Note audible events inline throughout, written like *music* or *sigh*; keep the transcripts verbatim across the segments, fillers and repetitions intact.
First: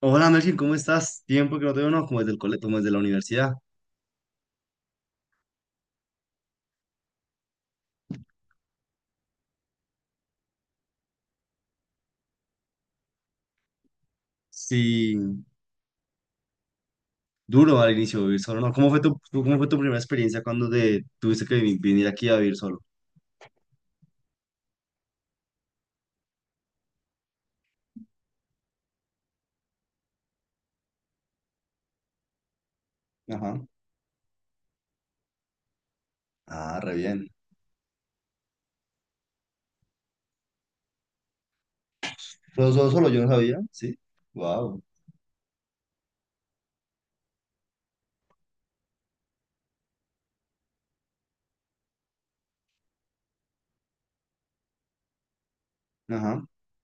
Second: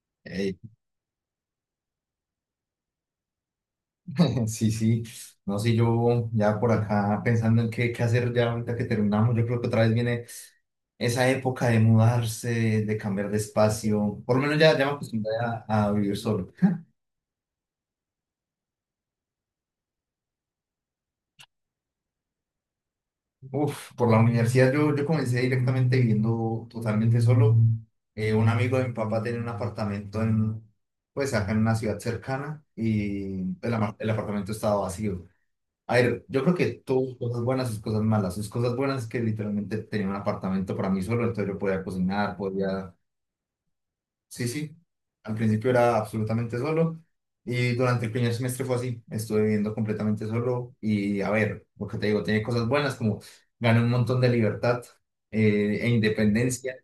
Hola Melkin, Ey, ¿cómo estás? Tiempo que no te veo, no, como desde el colegio, como desde la universidad. *laughs* Sí, sí, no sé, yo ya por acá pensando en qué, qué hacer ya ahorita que terminamos. Yo creo que otra vez viene esa época de mudarse, de cambiar de espacio. Por lo menos ya, ya me Sí, acostumbré a, a vivir solo. duro al inicio vivir solo, ¿no? ¿Cómo fue tu, tu- cómo fue tu primera experiencia cuando te tuviste que vi- venir aquí a vivir solo? Uf, por la universidad yo, yo comencé directamente viviendo totalmente solo. Eh, un amigo de mi papá tenía un apartamento en, pues acá en una ciudad cercana, y Ajá. el, ama- el apartamento estaba vacío. A ver, yo creo que Ah, re tuvo sus bien. cosas buenas, sus cosas malas. Sus cosas buenas es que literalmente tenía un apartamento para mí solo, entonces yo podía cocinar, ¿Pero solo, podía... solo yo no sabía? Sí. Sí, sí. Wow. Al principio era absolutamente solo, y durante el primer semestre fue así. Estuve viviendo completamente solo y a ver, porque te digo, tenía cosas buenas como gané un montón de libertad, eh, e Ajá. independencia,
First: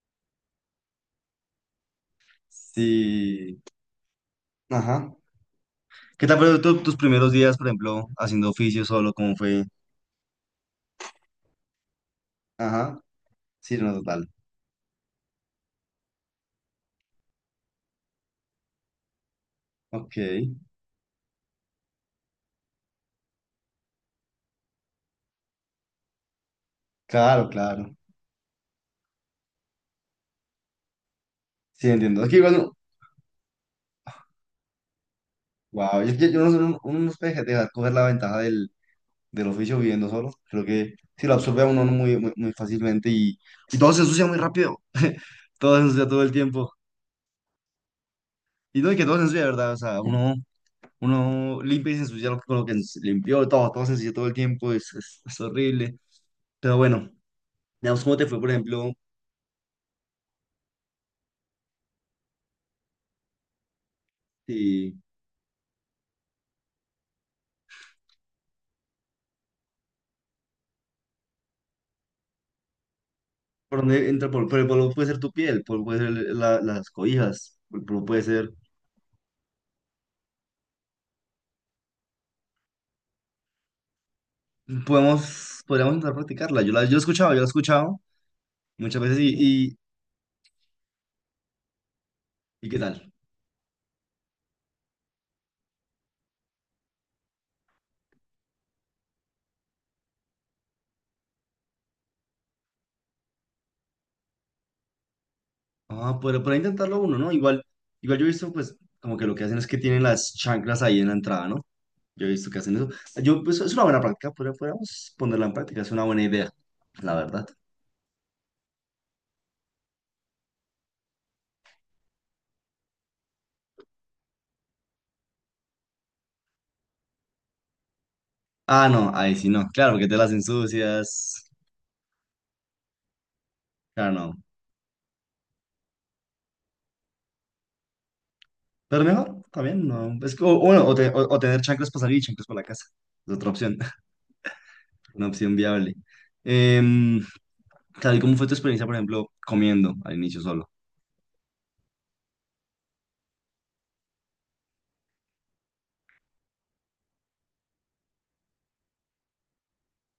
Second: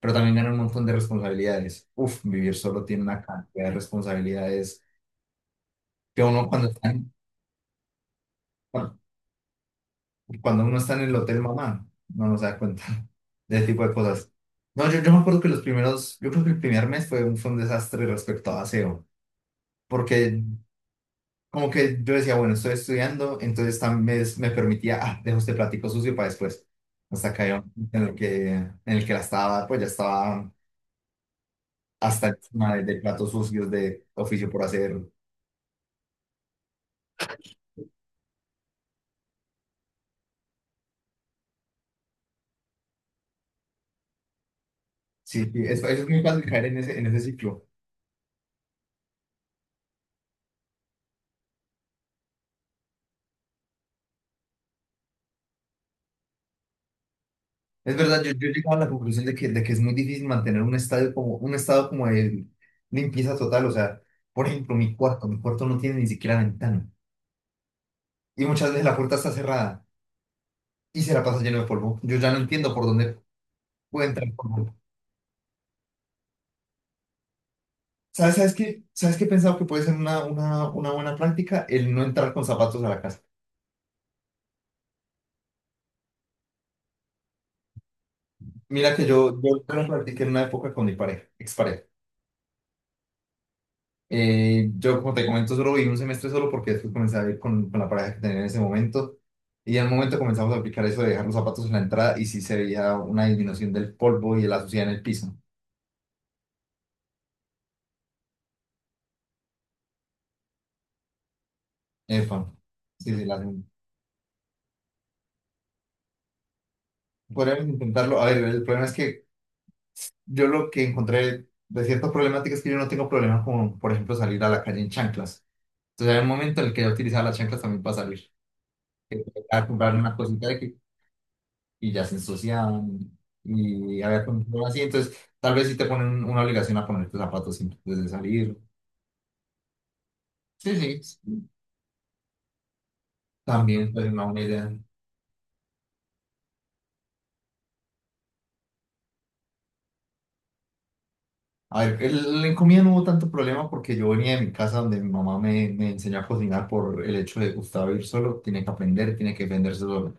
pero también gané un montón de responsabilidades. Uf, vivir solo tiene una Sí. cantidad de responsabilidades Ajá. que ¿Qué tal uno fueron cuando tu- está... tus primeros días, por ejemplo, haciendo oficio solo? ¿Cómo fue? cuando uno está en el hotel mamá, no nos da cuenta Ajá. *laughs* de ese Sí, tipo no, de total. cosas. No, yo, yo me acuerdo que los primeros, yo creo que el primer mes fue un, fue un desastre respecto a aseo, Ok. porque como que yo decía, bueno, estoy estudiando, entonces también me, me permitía, ah, dejo este platico sucio para después. Hasta que Claro, en claro. el que, en el que la estaba, pues ya estaba Sí, entiendo. hasta Es que igual, encima de, de platos sucios de oficio por hacer. wow, yo, yo, yo no sé, uno uno no puede dejar coger la ventaja del del oficio viviendo solo. Creo que sí lo absorbe a uno no muy, muy, muy fácilmente y, y todo se ensucia muy rápido. *laughs* Sí, sí, Todo se es, ensucia es todo muy el fácil caer tiempo. en ese, en ese ciclo. Y no, y que todo se ensucia, ¿de verdad? O sea, uno, uno limpia y se ensucia lo con lo que ens- limpió, todo, todo se ensucia todo el tiempo, es, es, es horrible. Pero bueno, Es digamos, ¿cómo verdad, te yo, fue, yo por he llegado a la ejemplo, conclusión de que, de que es muy difícil mantener un estadio como, un estado como de limpieza total. O sea, por ejemplo, mi si, cuarto, mi cuarto no tiene ni siquiera ventana. Y muchas veces la puerta está cerrada y se la pasa lleno de polvo. Yo ya no entiendo por dónde por puede dónde entra entrar el polvo? Pero el polvo. polvo puede ser tu piel, el polvo puede ser la- las cobijas, el polvo puede ¿Sabes, ser... sabes qué? ¿Sabes qué he pensado que puede ser una, una, una buena práctica? El no entrar con zapatos a la casa. Podemos, podríamos intentar practicarla. Yo la, yo la he escuchado, yo la he escuchado Mira muchas que veces yo, yo y, y, lo practiqué en una época con mi pareja, expareja. ¿y qué tal? Eh, yo, como te comento, solo viví un semestre solo porque después comencé a ir con, con la pareja que tenía en ese momento. Y al momento comenzamos a aplicar eso de dejar los zapatos en la entrada, y sí se veía una disminución del polvo y de la suciedad en el piso. Ah, pero para intentarlo uno, ¿no? Igual, igual yo he visto, pues, como que lo que hacen es que tienen las chanclas ahí en la entrada, ¿no? Yo he Epa. visto que hacen eso. Sí, sí, Yo, la- pues, es una buena práctica, pero podríamos ponerla en práctica, es una buena idea, la verdad. podríamos intentarlo. A ver, el problema es que yo lo que encontré de ciertas problemáticas es que yo no tengo problemas con, por ejemplo, salir a la calle en chanclas. Entonces, hay un momento en el que yo utilizaba las chanclas también para salir. Ah, no, Que ahí sí tocaba no, claro, comprar porque te una las cosita de que ensucias, y ya se ensuciaban, y claro, había no. control así. Entonces, tal vez sí te ponen una obligación a ponerte zapatos antes de salir. Pero mejor, también, no. Es que, o, o Sí, bueno, o, sí, te- o- o sí, tener chanclas para salir y chanclas para la casa, es otra opción, también *laughs* es una buena idea. una opción viable. Em, claro, ¿y cómo fue tu experiencia, por ejemplo, comiendo al inicio solo? A ver, el, en comida no hubo tanto problema porque yo venía de mi casa donde mi mamá me, me enseñó a cocinar, por el hecho de Gustavo ir solo, tiene que aprender, tiene que defenderse solo.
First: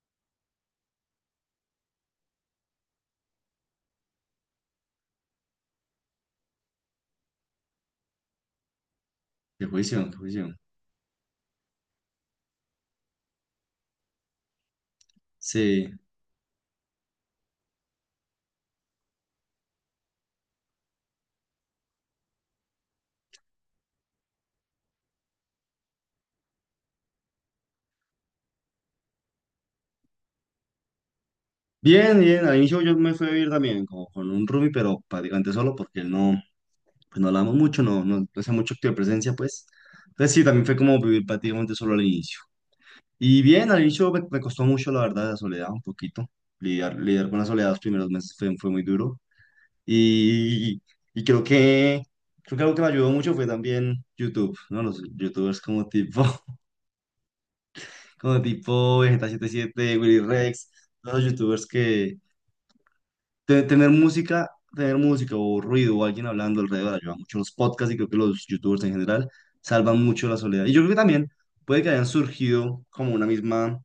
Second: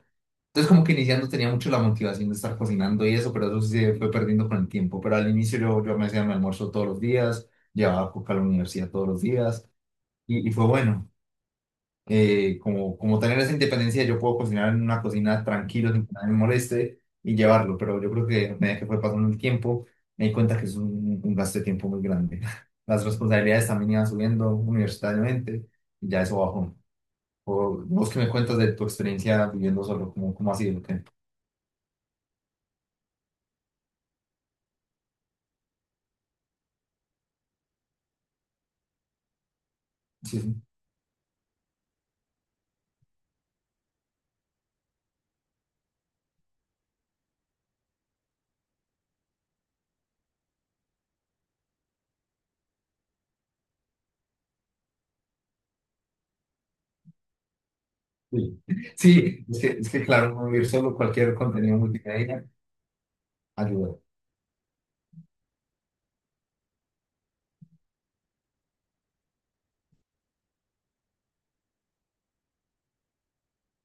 Entonces como que iniciando tenía mucho la motivación de estar cocinando y eso, pero eso sí se fue perdiendo con el tiempo. Pero al inicio yo, yo me hacía mi almuerzo todos los días, llevaba coca a la universidad todos los Qué días juicio, qué y, y juicio. fue bueno. eh, como, como tener esa independencia, yo puedo cocinar en una cocina tranquilo, Sí. sin que nadie me moleste y llevarlo, pero yo creo que a medida que fue pasando el tiempo, me di cuenta que es un, un gasto de tiempo muy grande. *laughs* Las responsabilidades también iban subiendo universitariamente y ya eso bajó. O, vos que me cuentas de tu experiencia viviendo solo, ¿cómo, cómo ha sido? ¿Qué? Bien, bien, al inicio yo me fui a vivir también como con un roomie, pero prácticamente solo porque él no, pues no hablamos mucho, no, no, no hacía mucho acto de presencia, pues. Entonces Sí, sí, sí. también fue como vivir prácticamente solo al inicio. Y bien, al inicio me, me costó mucho, la verdad, la soledad, un poquito. Lidiar, lidiar con la soledad los primeros meses fue, fue muy duro. Y, y creo que, creo que algo que me ayudó mucho fue también YouTube, ¿no? Los youtubers como tipo, *laughs* como Sí, *laughs* tipo vegeta setenta sí, y es que, es siete, que Willy claro, no vivir Rex, solo, todos los cualquier youtubers contenido que multimedia te- tener ayuda. música, tener música o ruido o alguien hablando alrededor ayuda mucho. Los podcasts y creo que los youtubers en general salvan mucho la soledad. Y yo creo que también puede que hayan surgido como una misma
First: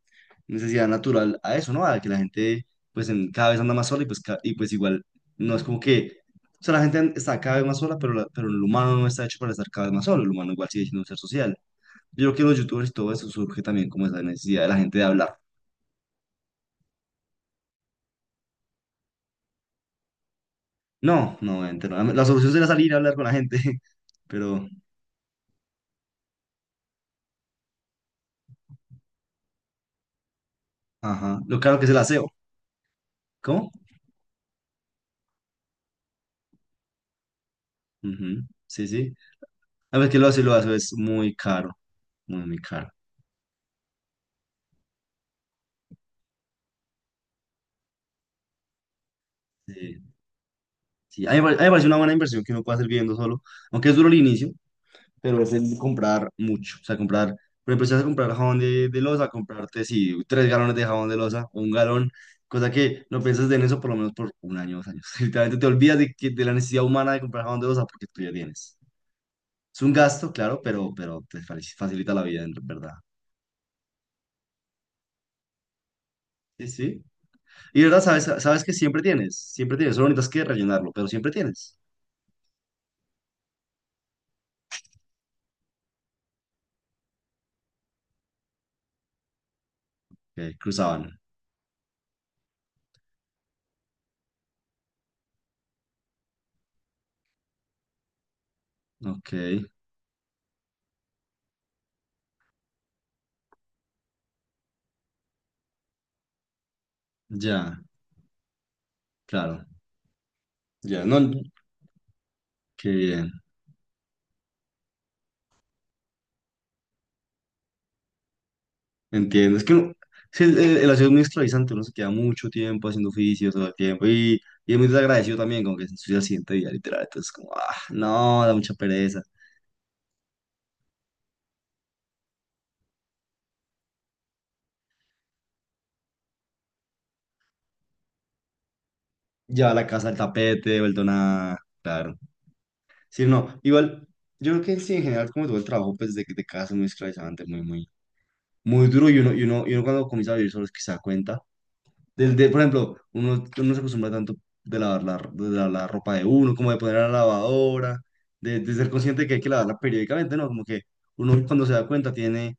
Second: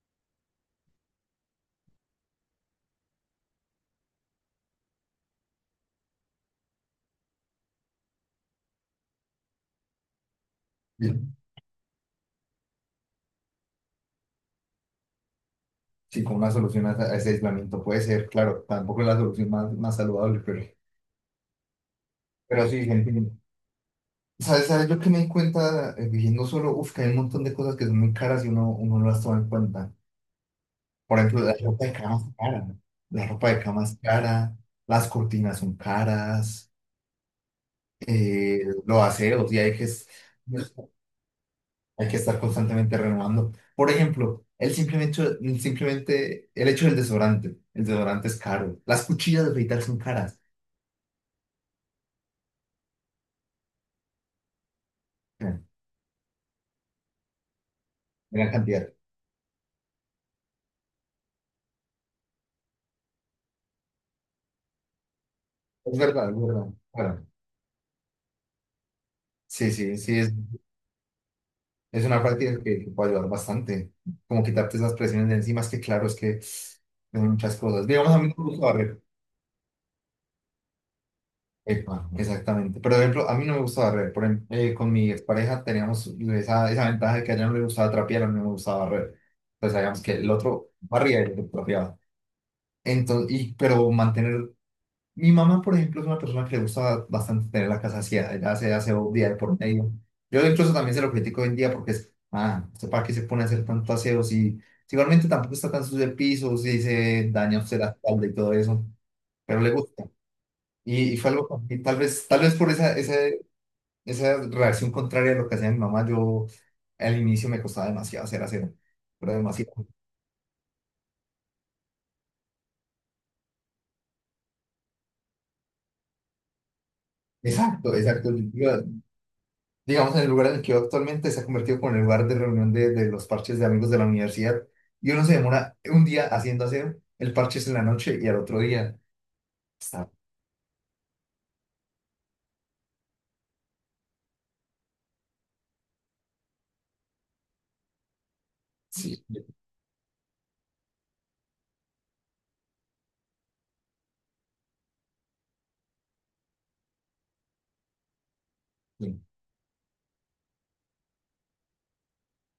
necesidad natural a eso, ¿no? A que la gente pues en, cada vez anda más sola y pues, ca- y pues igual no es como que... O sea, la gente está cada vez más sola, pero, la- pero el humano no está hecho para estar cada vez más solo. El humano igual sigue siendo un ser Sí, social. Yo creo que los youtubers y todo eso surge también como esa necesidad de la gente de hablar. sí, como una solución a, a ese aislamiento puede ser. Claro, tampoco es la solución más, más saludable, pero No, no, obviamente no. La solución sería Pero sí, salir a gente, hablar con la gente, *laughs* ¿sabes? pero... ¿Sabes? Yo que me di cuenta eh, viviendo solo, uf, que hay un montón de cosas que son muy caras y uno, uno no las toma en cuenta. Por Ajá. ejemplo, la Lo caro que ropa es de el cama es aseo. cara, ¿no? La ropa de ¿Cómo? cama es cara, las cortinas son caras, Ujú, eh, sí, los sí. aseos, y hay que, A es- ver que lo hace, lo hace, es muy caro, hay que estar muy, muy caro. constantemente renovando. Por ejemplo, el simplemente, el simplemente, el hecho del desodorante, el desodorante es caro, las cuchillas de afeitar son Sí, caras. sí. A mí, me pare- a mí me parece una buena inversión que uno puede hacer viviendo solo, aunque es duro el inicio, pero es Mira, el comprar mucho. O sea, comprar, por ejemplo, si vas a comprar gran jabón de, cantidad. de loza, comprarte, sí, tres galones de jabón de loza o un galón, cosa que no piensas en eso por lo menos por un año, dos años. *laughs* Literalmente te olvidas Es de, que- verdad, es de la verdad. necesidad humana de Bueno, comprar jabón de loza porque tú ya tienes. sí, Es un sí, sí, gasto, es... claro, pero, pero te fa- Es facilita una la vida, en práctica que, que verdad. puede ayudar bastante, como quitarte esas presiones de encima, es que claro, es que Sí, sí. hay muchas Y de cosas. verdad, Digamos, a sabes, mí no me sabes gusta que siempre barrer. tienes, siempre tienes, solo necesitas que rellenarlo, pero siempre tienes. Epa, exactamente. Pero, por ejemplo, a mí no me gusta barrer. Por ejemplo, eh, con mi expareja teníamos esa, esa ventaja de que a ella no le gustaba trapear, a mí no me gustaba barrer. Entonces, sabíamos que el Ok, otro cruzaban. barría y el otro trapeaba. Entonces, y, pero mantener... Mi mamá, por ejemplo, es una persona que le gusta bastante tener la casa vacía, ella hace aseo día Ok, de por medio. Yo incluso también se lo critico hoy en día porque es, ah, ¿usted para qué se pone a hacer tanto aseo si, si igualmente tampoco está tan sucio el piso, si se daña ya, usted la espalda y todo eso? Pero claro, le gusta. ya, Y, y no, fue algo, y tal vez, tal vez por qué esa, esa, bien, esa reacción contraria a lo que hacía mi mamá, yo al inicio me costaba demasiado hacer aseo, pero entiendo. Es que demasiado. uno- sí, el, el, el aseo es muy esclavizante, uno se queda mucho tiempo haciendo oficio todo el tiempo y, y es muy desagradecido también, como que se ensucia el siguiente día, literal. Entonces, como, ah, Exacto, exacto. no, da mucha Yo, pereza. digamos, en el lugar en el que yo actualmente se ha convertido como en el lugar de reunión de, de los parches de amigos de la universidad. Y uno se demora un día haciendo, hacer el parche es en la noche y al otro día Lleva la casa está, al tapete, vuelto nada, claro. Sí, no, igual, yo creo que sí, en general, como todo el trabajo, pues de, de casa es muy esclavizante, muy, muy. Muy duro y sí, uno, y uno, y uno cuando comienza a vivir solo es que se da cuenta. Del, de, por ejemplo, uno, uno se acostumbra tanto de lavar la, de lavar la ropa de uno, como de poner a la lavadora, de, de ser sí, consciente que hay que lavarla periódicamente, ¿no? Como que uno cuando se da cuenta tiene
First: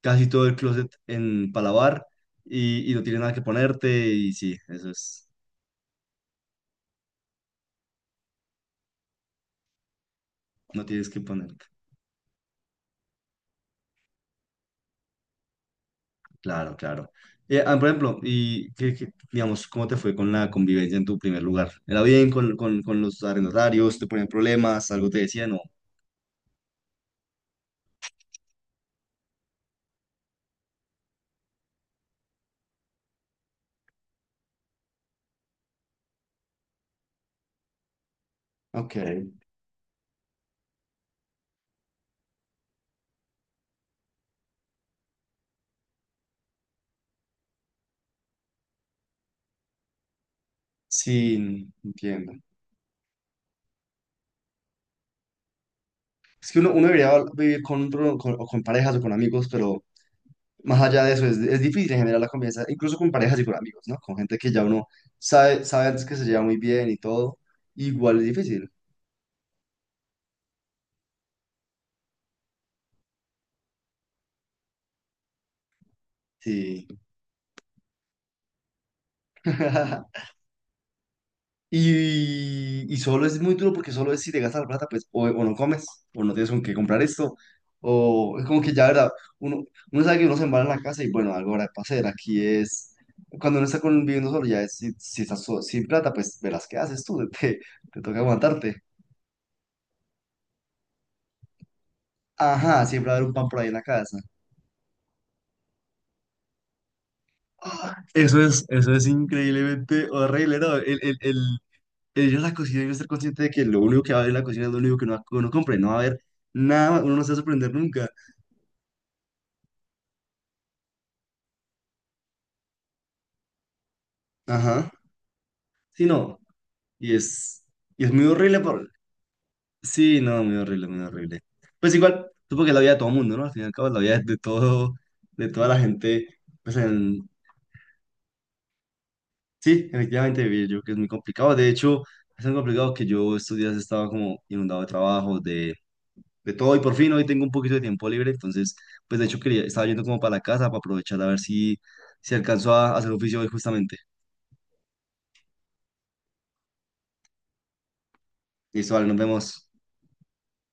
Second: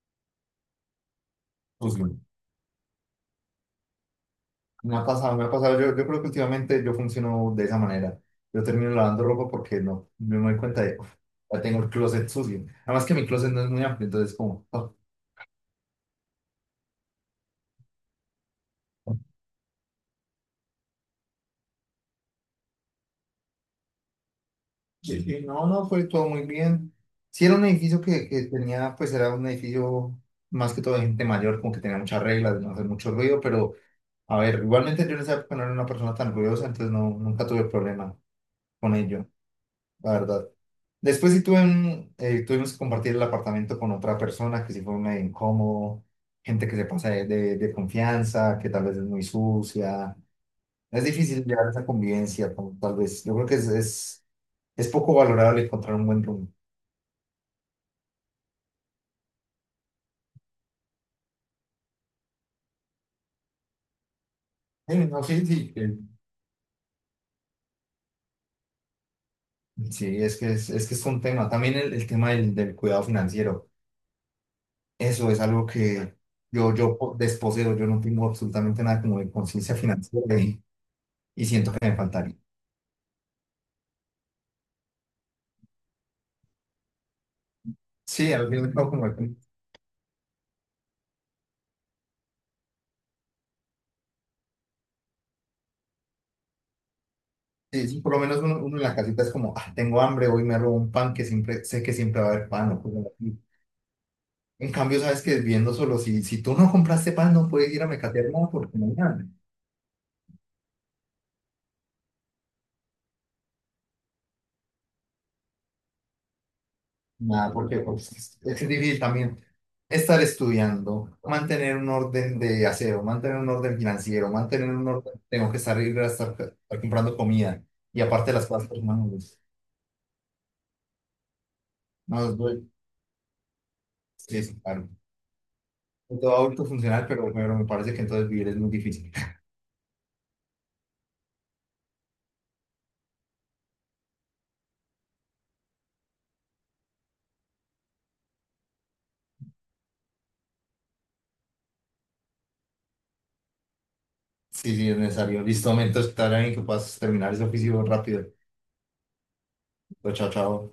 casi todo el closet en para pues, lavar bueno, y, y no tienes nada que ponerte y sí, eso me ha es, pasado, me ha pasado. Yo, yo creo que últimamente yo funciono de esa manera. Yo termino lavando ropa porque no, no me doy cuenta no de, tienes "Uf, que ya ponerte. tengo el closet sucio". Además que mi closet no es muy amplio, entonces como, oh. Claro, claro. Eh, ah, por ejemplo, y qué- qué, digamos, ¿cómo te fue con la convivencia en tu primer lugar? ¿Era bien con, con, con los arrendatarios? ¿Te ponían problemas? ¿Algo te Sí, sí, decían? No. no, no, fue todo muy bien. Sí, era un edificio que, que tenía, pues era un edificio más que todo de gente mayor, como que tenía muchas reglas de no hacer mucho ruido, pero a ver, igualmente yo en esa época no era una persona tan ruidosa, entonces no, nunca tuve problema con Ok, ello, la verdad. Después sí tuve un- eh, tuvimos que compartir el apartamento con otra persona que sí fue medio incómodo, gente que se pasa de, de- de confianza, que tal vez es muy sucia. Es difícil llevar sí, esa entiendo. convivencia, como tal vez. Yo creo que es, es, es poco valorable encontrar un buen rumbo. Es que uno, uno debería vivir con, pro- con, o con parejas o con amigos, pero más allá de eso es, es difícil en general la convivencia, incluso con parejas y con amigos, ¿no? Con gente que ya uno Sí, no, sí, sabe, sí, sabe que- antes que se lleva muy bien y todo, igual es difícil. sí, es que es, es que es un tema. También el, el tema del, del cuidado financiero. Eso es algo que yo, Sí. yo po- desposeo, yo no tengo absolutamente nada como de conciencia *laughs* financiera, y, y siento que me faltaría. Y, y solo es muy duro porque solo es si te gastas la plata, pues o, o no comes, o no tienes con qué comprar esto, Sí, o es al como que final ya, no, ¿verdad? como que... Uno, uno sabe que uno se embala en la casa y bueno, algo habrá que hacer. Aquí es, cuando uno está con, viviendo solo, ya es, si, si estás so- sin plata, pues verás qué haces tú, *laughs* te, Sí, te sí, por toca lo menos uno, uno aguantarte. en la casita es como, ah, tengo hambre, hoy me robo un pan, que siempre, sé que siempre va a haber pan. O Ajá, cosas siempre va a haber un así. pan por ahí en la casa. En cambio, sabes que viendo solo, si, si tú no compraste pan, no puedes ir a Ah, mercadear eso nada es, porque no hay eso es nada. increíblemente horrible, ¿no? El, el, el, el ir a la cocina y no ser consciente de que lo único que va a haber en la cocina es lo único que uno, uno compre, no va a haber nada, uno no se va a Nada, sorprender porque nunca. pues, es es difícil también estar estudiando, mantener un orden de aseo, mantener un orden financiero, mantener un Ajá. orden, tengo que salir Sí, a estar, no. estar Y comprando comida es, y y es muy aparte las horrible. cosas Por... personales. Sí, no, muy horrible, muy horrible. Pues No, igual, es duro. supongo que es la vida de todo el mundo, ¿no? Al fin y al cabo, es la vida de Sí, sí, claro. todo, de toda la Soy gente. todo adulto Pues funcional, en... pero, pero me parece que entonces vivir es muy difícil. *laughs* sí, efectivamente, vivir yo creo que es muy complicado. De hecho, es tan complicado que yo estos días estaba como inundado de trabajo, de, de todo. Y por fin hoy tengo un poquito de tiempo libre. Entonces, pues de hecho, quería, estaba yendo como para la casa para aprovechar a ver si, si alcanzo a hacer oficio hoy justamente. Sí, sí, es necesario. Listo, momento, estar ahí que puedas terminar ese oficio rápido. Listo, vale, nos vemos. Chao, chao.